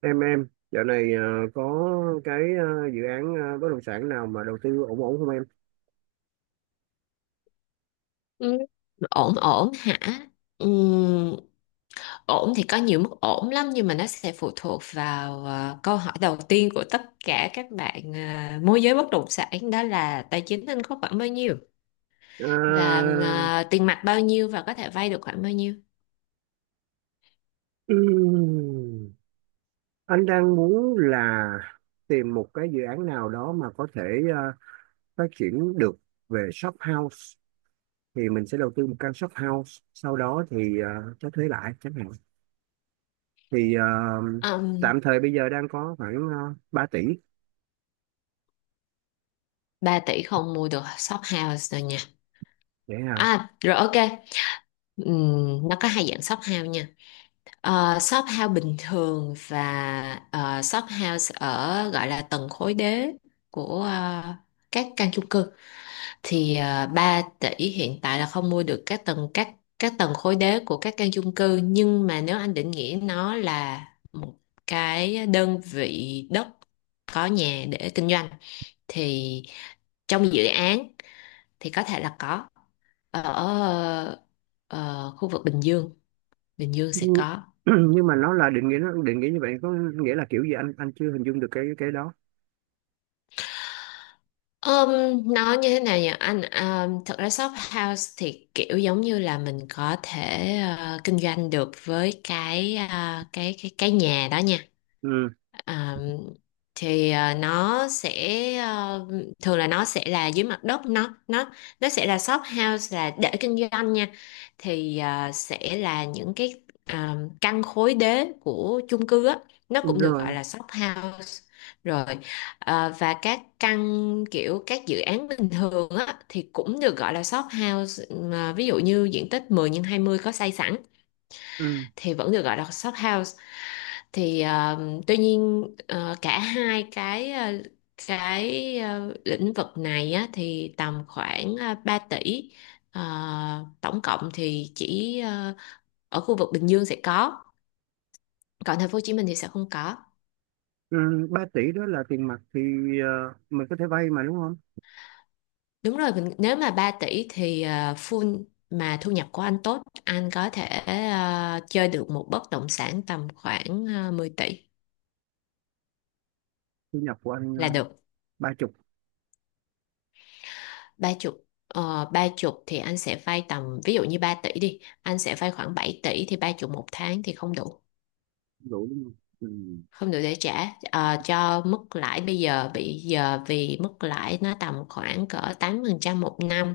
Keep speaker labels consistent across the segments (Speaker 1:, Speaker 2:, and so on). Speaker 1: Em dạo này có cái dự án bất động sản nào mà đầu tư ổn ổn không em?
Speaker 2: Ừ. Ổn ổn hả? Ừm, Ổn thì có nhiều mức ổn lắm, nhưng mà nó sẽ phụ thuộc vào câu hỏi đầu tiên của tất cả các bạn môi giới bất động sản, đó là tài chính anh có khoảng bao nhiêu,
Speaker 1: Ờ,
Speaker 2: và tiền mặt bao nhiêu và có thể vay được khoảng bao nhiêu.
Speaker 1: ừm, anh đang muốn là tìm một cái dự án nào đó mà có thể ờ, phát triển được về shop house, thì mình sẽ đầu tư một căn shop house, sau đó thì cho thuê lại chẳng hạn. Thì
Speaker 2: um,
Speaker 1: tạm thời bây giờ đang có khoảng 3 tỷ.
Speaker 2: 3 tỷ không mua được shop house rồi nha.
Speaker 1: Vậy à?
Speaker 2: À rồi, ok. Nó có hai dạng shop house nha. Shop house bình thường và shop house ở gọi là tầng khối đế của các căn chung cư. Thì 3 tỷ hiện tại là không mua được các tầng, các tầng khối đế của các căn chung cư. Nhưng mà nếu anh định nghĩa nó là một cái đơn vị đất có nhà để kinh doanh thì trong dự án thì có thể là có, ở khu vực Bình Dương. Bình Dương sẽ
Speaker 1: nhưng
Speaker 2: có.
Speaker 1: nhưng mà nó là định nghĩa, nó định nghĩa như vậy có nghĩa là kiểu gì? Anh chưa hình dung được cái đó.
Speaker 2: Nó như thế nào nhỉ anh? Thật ra shop house thì kiểu giống như là mình có thể kinh doanh được với cái cái nhà đó nha.
Speaker 1: Ừ.
Speaker 2: À, thì nó sẽ, à, thường là nó sẽ là dưới mặt đất, nó nó sẽ là shop house là để kinh doanh nha. Thì sẽ là những cái, căn khối đế của chung cư á, nó
Speaker 1: Đúng
Speaker 2: cũng được gọi
Speaker 1: rồi.
Speaker 2: là shop house. Rồi, và các căn kiểu các dự án bình thường á thì cũng được gọi là shop house. Mà ví dụ như diện tích 10 nhân 20 có xây sẵn
Speaker 1: Ừ.
Speaker 2: thì vẫn được gọi là shop house. Thì tuy nhiên cả hai cái lĩnh vực này á, thì tầm khoảng 3 tỷ. Ờ, Tổng cộng thì chỉ ở khu vực Bình Dương sẽ có, còn thành phố Hồ Chí Minh thì sẽ không có.
Speaker 1: Ừ. 3 tỷ đó là tiền mặt thì mình có thể vay mà, đúng không?
Speaker 2: Đúng rồi, mình nếu mà 3 tỷ thì full, mà thu nhập của anh tốt anh có thể chơi được một bất động sản tầm khoảng 10 tỷ
Speaker 1: Thu nhập của anh
Speaker 2: là được.
Speaker 1: ba chục.
Speaker 2: Ba chục, ba chục thì anh sẽ vay tầm, ví dụ như 3 tỷ đi, anh sẽ vay khoảng 7 tỷ, thì ba chục một tháng thì không đủ,
Speaker 1: Đủ đúng không? Ừ.
Speaker 2: không đủ để trả cho mức lãi bây giờ. Bây giờ vì mức lãi nó tầm khoảng cỡ 8% một năm,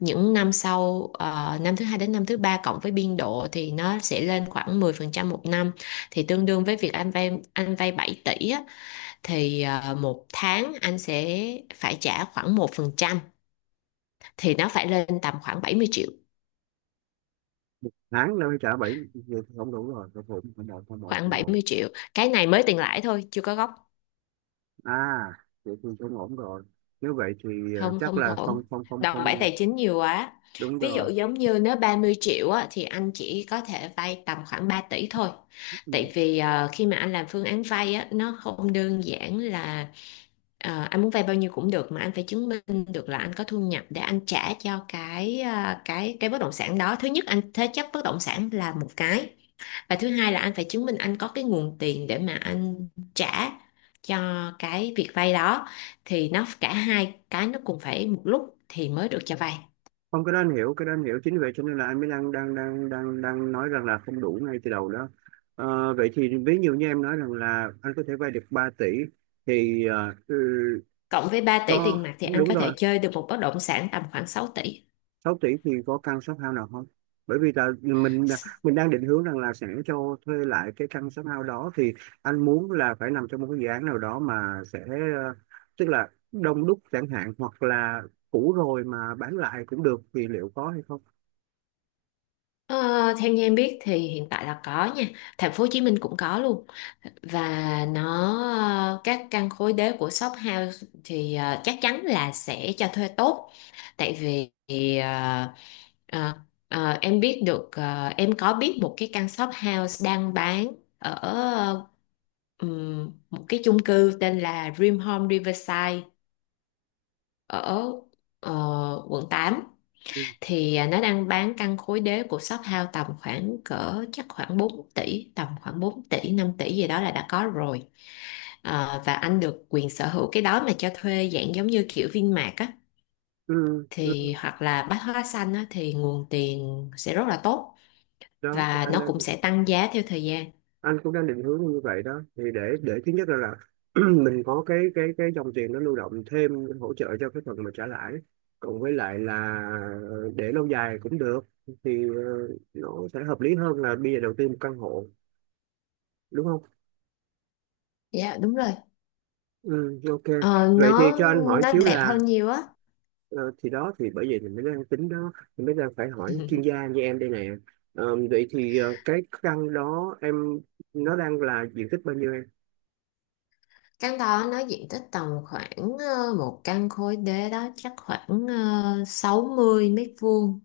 Speaker 2: những năm sau năm thứ hai đến năm thứ ba cộng với biên độ thì nó sẽ lên khoảng 10% một năm. Thì tương đương với việc anh vay 7 tỷ á, thì một tháng anh sẽ phải trả khoảng 1%, thì nó phải lên tầm khoảng 70 triệu,
Speaker 1: Tháng đâu trả bảy, vậy thì không đủ rồi, không ổn, không ổn, không ổn,
Speaker 2: khoảng
Speaker 1: không
Speaker 2: bảy
Speaker 1: ổn.
Speaker 2: mươi triệu. Cái này mới tiền lãi thôi, chưa có gốc.
Speaker 1: À, vậy thì không ổn rồi. Nếu vậy thì
Speaker 2: Không,
Speaker 1: chắc
Speaker 2: không
Speaker 1: là
Speaker 2: ổn,
Speaker 1: không, không, không,
Speaker 2: đòn bẩy
Speaker 1: không.
Speaker 2: tài chính nhiều quá.
Speaker 1: Đúng
Speaker 2: Ví
Speaker 1: rồi.
Speaker 2: dụ giống như nếu 30 triệu á, thì anh chỉ có thể vay tầm khoảng 3 tỷ thôi.
Speaker 1: Ừ.
Speaker 2: Tại vì khi mà anh làm phương án vay á, nó không đơn giản là anh muốn vay bao nhiêu cũng được, mà anh phải chứng minh được là anh có thu nhập để anh trả cho cái bất động sản đó. Thứ nhất anh thế chấp bất động sản là một cái, và thứ hai là anh phải chứng minh anh có cái nguồn tiền để mà anh trả cho cái việc vay đó. Thì nó cả hai cái nó cùng phải một lúc thì mới được cho vay.
Speaker 1: Không, cái đó anh hiểu, cái đó anh hiểu, chính vì vậy cho nên là anh mới đang, đang, đang, đang, đang nói rằng là không đủ ngay từ đầu đó. Ờ, vậy thì ví dụ như em nói rằng là anh có thể vay được 3 tỷ, thì
Speaker 2: Cộng với 3 tỷ
Speaker 1: có,
Speaker 2: tiền mặt thì anh
Speaker 1: đúng
Speaker 2: có
Speaker 1: rồi.
Speaker 2: thể chơi được một bất động sản tầm khoảng 6 tỷ.
Speaker 1: 6 tỷ thì có căn shop house nào không? Bởi vì là mình đang định hướng rằng là sẽ cho thuê lại cái căn shop house đó, thì anh muốn là phải nằm trong một cái dự án nào đó mà sẽ ờ, tức là đông đúc chẳng hạn, hoặc là cũ rồi mà bán lại cũng được, thì liệu có hay không?
Speaker 2: Ờ, Theo như em biết thì hiện tại là có nha, thành phố Hồ Chí Minh cũng có luôn. Và nó, các căn khối đế của shop house thì chắc chắn là sẽ cho thuê tốt. Tại vì ờ, ờ, em biết được, em có biết một cái căn shop house đang bán ở một cái chung cư tên là Dream Home Riverside, ở quận 8.
Speaker 1: Ừ.
Speaker 2: Thì nó đang bán căn khối đế của shop house tầm khoảng cỡ chắc khoảng 4 tỷ, tầm khoảng 4 tỷ 5 tỷ gì đó là đã có rồi. Ờ, và anh được quyền sở hữu cái đó mà cho thuê dạng giống như kiểu Vinmart á,
Speaker 1: Ừ. Ừ.
Speaker 2: thì hoặc là Bách Hóa Xanh á thì nguồn tiền sẽ rất là tốt.
Speaker 1: Đó thì
Speaker 2: Và
Speaker 1: anh
Speaker 2: nó cũng sẽ tăng giá theo thời gian.
Speaker 1: anh cũng đang định hướng như vậy đó, thì để thứ nhất là mình có cái cái dòng tiền nó lưu động thêm, hỗ trợ cho cái phần mà trả lãi, cộng với lại là để lâu dài cũng được. Thì nó sẽ hợp lý hơn là bây giờ đầu tư một căn hộ, đúng không?
Speaker 2: Dạ đúng rồi.
Speaker 1: Ừ, ok.
Speaker 2: Ờ,
Speaker 1: Vậy thì
Speaker 2: nó
Speaker 1: cho anh hỏi
Speaker 2: nó
Speaker 1: xíu
Speaker 2: đẹp hơn
Speaker 1: là
Speaker 2: nhiều á.
Speaker 1: ờ, thì đó, thì bởi vì mình mới đang tính đó, mình mới đang phải hỏi chuyên gia như em đây nè. Ờ, vậy thì cái căn đó em, nó đang là diện tích bao nhiêu em?
Speaker 2: Căn đó nó diện tích tầm khoảng một căn khối đế đó chắc khoảng 60 m².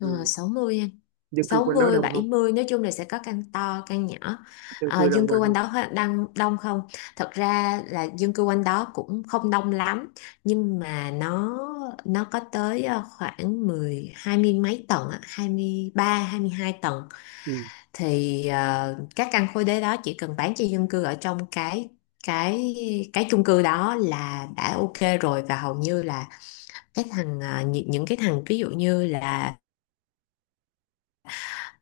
Speaker 2: Ờ,
Speaker 1: Ừ.
Speaker 2: 60 em.
Speaker 1: Dân cư
Speaker 2: Sáu
Speaker 1: quanh đó
Speaker 2: mươi,
Speaker 1: đông
Speaker 2: bảy
Speaker 1: không?
Speaker 2: mươi, nói chung là sẽ có căn to căn nhỏ.
Speaker 1: Dân
Speaker 2: Ờ,
Speaker 1: cư đông
Speaker 2: dân cư
Speaker 1: quanh
Speaker 2: quanh
Speaker 1: không?
Speaker 2: đó đang đông không? Thật ra là dân cư quanh đó cũng không đông lắm, nhưng mà nó có tới khoảng mười, hai mươi mấy tầng á, 23, 22 tầng.
Speaker 1: Ừ.
Speaker 2: Thì các căn khối đế đó chỉ cần bán cho dân cư ở trong cái cái chung cư đó là đã ok rồi, và hầu như là cái thằng, những cái thằng ví dụ như là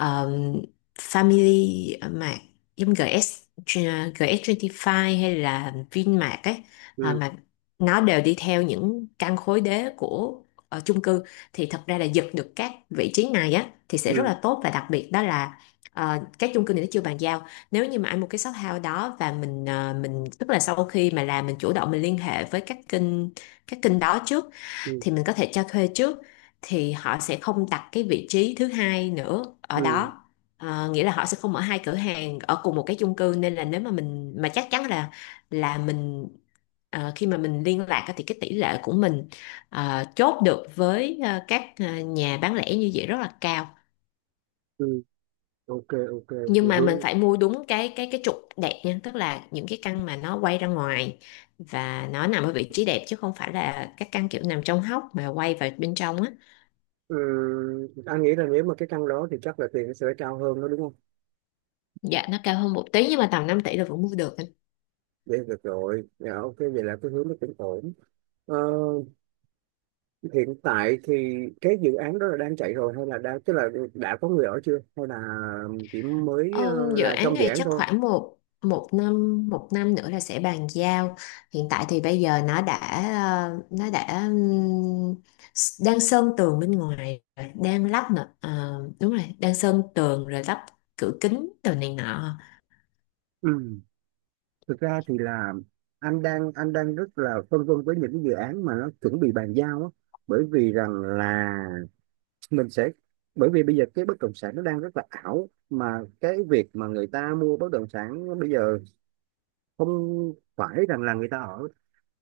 Speaker 2: um, Family Mart, giống GS GS25, hay là Vinmart ấy.
Speaker 1: Ừ.
Speaker 2: Mà nó đều đi theo những căn khối đế của chung cư. Thì thật ra là giật được các vị trí này á thì sẽ rất
Speaker 1: Ừ.
Speaker 2: là tốt. Và đặc biệt đó là các chung cư này nó chưa bàn giao. Nếu như mà anh một cái shop house đó, và mình mình tức là sau khi mà làm, mình chủ động, mình liên hệ với các kênh đó trước,
Speaker 1: Ừ.
Speaker 2: thì mình có thể cho thuê trước, thì họ sẽ không đặt cái vị trí thứ hai nữa ở
Speaker 1: Ừ.
Speaker 2: đó. Ờ, nghĩa là họ sẽ không mở hai cửa hàng ở cùng một cái chung cư, nên là nếu mà mình mà chắc chắn là mình khi mà mình liên lạc á thì cái tỷ lệ của mình chốt được với các nhà bán lẻ như vậy rất là cao.
Speaker 1: Ừ. Ok. Ok. Thì
Speaker 2: Nhưng mà mình
Speaker 1: hướng.
Speaker 2: phải mua đúng cái trục đẹp nha, tức là những cái căn mà nó quay ra ngoài và nó nằm ở vị trí đẹp, chứ không phải là các căn kiểu nằm trong hốc mà quay vào bên trong á.
Speaker 1: Ừ, anh nghĩ là nếu mà cái căn đó thì chắc là tiền nó sẽ cao hơn đó, đúng không?
Speaker 2: Dạ nó cao hơn một tí nhưng mà tầm 5 tỷ là vẫn mua được.
Speaker 1: Vậy được rồi, dạ ok, vậy là cái hướng nó cũng ổn. Ờ, hiện tại thì cái dự án đó là đang chạy rồi, hay là đang, tức là đã có người ở chưa, hay là chỉ mới
Speaker 2: Dự
Speaker 1: là
Speaker 2: án
Speaker 1: trong dự
Speaker 2: này
Speaker 1: án
Speaker 2: chắc
Speaker 1: thôi?
Speaker 2: khoảng một một năm nữa là sẽ bàn giao. Hiện tại thì bây giờ nó đã, ờ, nó đã ừm, đang sơn tường bên ngoài, rồi, đang lắp nữa. Ờ, đúng rồi, đang sơn tường rồi lắp cửa kính đồ này nọ.
Speaker 1: Ừ. Thực ra thì là anh đang rất là phân vân với những cái dự án mà nó chuẩn bị bàn giao á, bởi vì rằng là mình sẽ, bởi vì bây giờ cái bất động sản nó đang rất là ảo, mà cái việc mà người ta mua bất động sản bây giờ không phải rằng là người ta ở.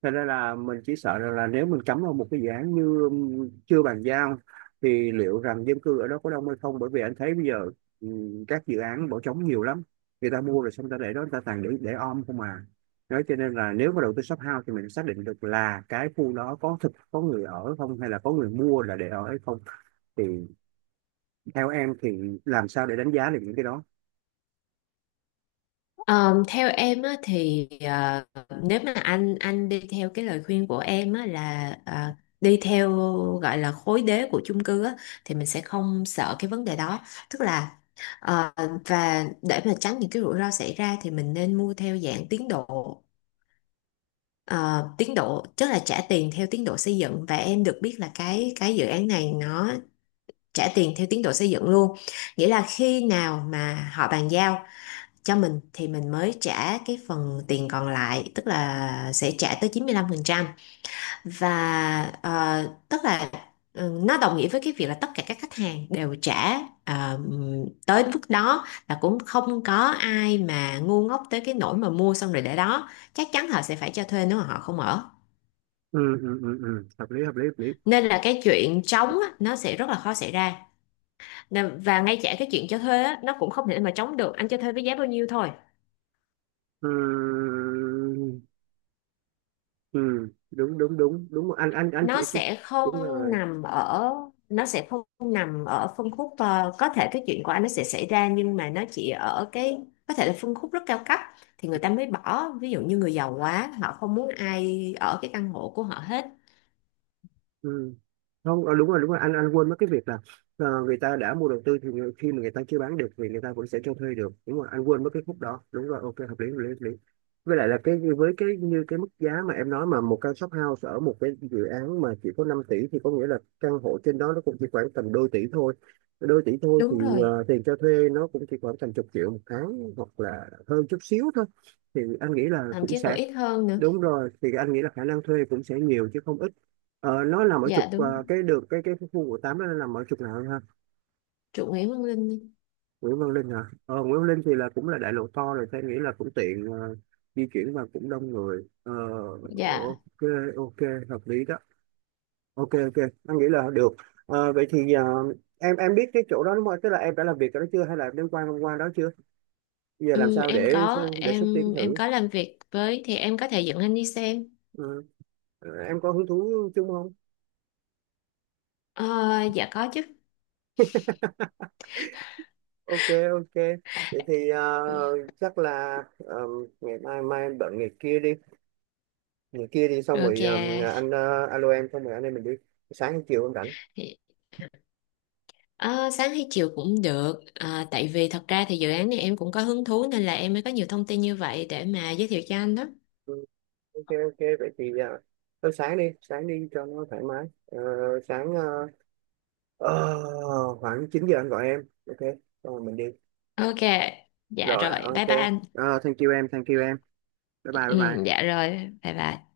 Speaker 1: Thật ra là mình chỉ sợ rằng là nếu mình cắm vào một cái dự án như chưa bàn giao, thì liệu rằng dân cư ở đó có đông hay không, bởi vì anh thấy bây giờ các dự án bỏ trống nhiều lắm. Người ta mua rồi xong người ta để đó, người ta toàn để om không à. Nói cho nên là nếu mà đầu tư shop house thì mình xác định được là cái khu đó có thực có người ở không, hay là có người mua là để ở hay không, thì theo em thì làm sao để đánh giá được những cái đó?
Speaker 2: Ờ, Theo em á, thì nếu mà anh đi theo cái lời khuyên của em á, là đi theo gọi là khối đế của chung cư á, thì mình sẽ không sợ cái vấn đề đó. Tức là ờ, và để mà tránh những cái rủi ro xảy ra thì mình nên mua theo dạng tiến độ. Ờ, tiến độ tức là trả tiền theo tiến độ xây dựng, và em được biết là cái dự án này nó trả tiền theo tiến độ xây dựng luôn. Nghĩa là khi nào mà họ bàn giao cho mình thì mình mới trả cái phần tiền còn lại, tức là sẽ trả tới 95%. Và tức là, ừ, nó đồng nghĩa với cái việc là tất cả các khách hàng đều trả ờ, tới mức đó, là cũng không có ai mà ngu ngốc tới cái nỗi mà mua xong rồi để đó. Chắc chắn họ sẽ phải cho thuê nếu mà họ không ở.
Speaker 1: Ừ, ừ, ừ, ừ. Hợp lý, hợp lý, hợp lý.
Speaker 2: Nên là cái chuyện trống á, nó sẽ rất là khó xảy ra. Và ngay cả cái chuyện cho thuê á, nó cũng không thể mà trống được, anh cho thuê với giá bao nhiêu thôi.
Speaker 1: Ừ, ừ, ừ. Đúng, đúng, đúng, đúng. anh anh anh chị
Speaker 2: Nó
Speaker 1: chị
Speaker 2: sẽ không
Speaker 1: Đúng rồi.
Speaker 2: nằm ở, nó sẽ không nằm ở phân khúc, có thể cái chuyện của anh nó sẽ xảy ra, nhưng mà nó chỉ ở cái có thể là phân khúc rất cao cấp thì
Speaker 1: Ừ.
Speaker 2: người ta mới bỏ. Ví dụ như người giàu quá họ không muốn ai ở cái căn hộ của họ hết.
Speaker 1: Ừ. Không, ờ, đúng rồi, đúng rồi. Anh quên mất cái việc là người ta đã mua đầu tư thì khi mà người ta chưa bán được thì người ta vẫn sẽ cho thuê được. Đúng rồi, anh quên mất cái khúc đó. Đúng rồi, ok, hợp lý, hợp lý, hợp lý. Với lại là cái, với cái như cái mức giá mà em nói mà một căn shop house ở một cái dự án mà chỉ có 5 tỷ, thì có nghĩa là căn hộ trên đó nó cũng chỉ khoảng tầm đôi tỷ thôi. Đôi tỷ thôi
Speaker 2: Đúng
Speaker 1: thì
Speaker 2: rồi,
Speaker 1: tiền cho thuê nó cũng chỉ khoảng tầm chục triệu một tháng hoặc là hơn chút xíu thôi. Thì anh nghĩ là
Speaker 2: thậm
Speaker 1: cũng
Speaker 2: chí còn
Speaker 1: sẽ,
Speaker 2: ít hơn nữa.
Speaker 1: đúng rồi, thì anh nghĩ là khả năng thuê cũng sẽ nhiều chứ không ít. Ờ, nó nằm ở
Speaker 2: Dạ
Speaker 1: trục
Speaker 2: đúng.
Speaker 1: cái đường cái khu của tám đó, nó nằm ở trục nào ha?
Speaker 2: Chủ Nguyễn Văn Linh.
Speaker 1: Nguyễn Văn Linh hả? Ờ, Nguyễn Văn Linh thì là cũng là đại lộ to rồi, tôi nghĩ là cũng tiện di chuyển và cũng đông người. Ờ,
Speaker 2: Dạ.
Speaker 1: ok, ok, hợp lý đó. Ok, ok, anh nghĩ là được. Ờ, vậy thì em biết cái chỗ đó đúng không, tức là em đã làm việc ở đó chưa hay là em đến qua, qua đó chưa? Giờ làm sao
Speaker 2: Em
Speaker 1: để
Speaker 2: có,
Speaker 1: để xúc tiến
Speaker 2: em
Speaker 1: thử?
Speaker 2: có làm việc với, thì em có thể dẫn anh đi xem.
Speaker 1: Ừ. Ờ, em có hứng thú chung không?
Speaker 2: Ờ, dạ có chứ.
Speaker 1: Ok, ok. Vậy thì chắc là ngày mai, mai em bận, ngày kia đi. Ngày kia đi, xong rồi
Speaker 2: Ok.
Speaker 1: anh alo em, xong rồi anh em mình đi. Sáng chiều em rảnh.
Speaker 2: Ờ, Sáng hay chiều cũng được à, tại vì thật ra thì dự án này em cũng có hứng thú, nên là em mới có nhiều thông tin như vậy để mà giới thiệu cho anh đó.
Speaker 1: Ừ, ok, ok. Vậy thì thôi sáng đi, sáng đi cho nó thoải mái. Ờ, sáng ờ, khoảng 9 giờ anh gọi em, ok, xong rồi mình đi.
Speaker 2: Ok, dạ
Speaker 1: Rồi,
Speaker 2: rồi,
Speaker 1: ok.
Speaker 2: bye bye anh.
Speaker 1: Ờ, thank you em, thank you em. Bye
Speaker 2: Ừ,
Speaker 1: bye, bye
Speaker 2: ừ,
Speaker 1: bye.
Speaker 2: dạ rồi, bye bye.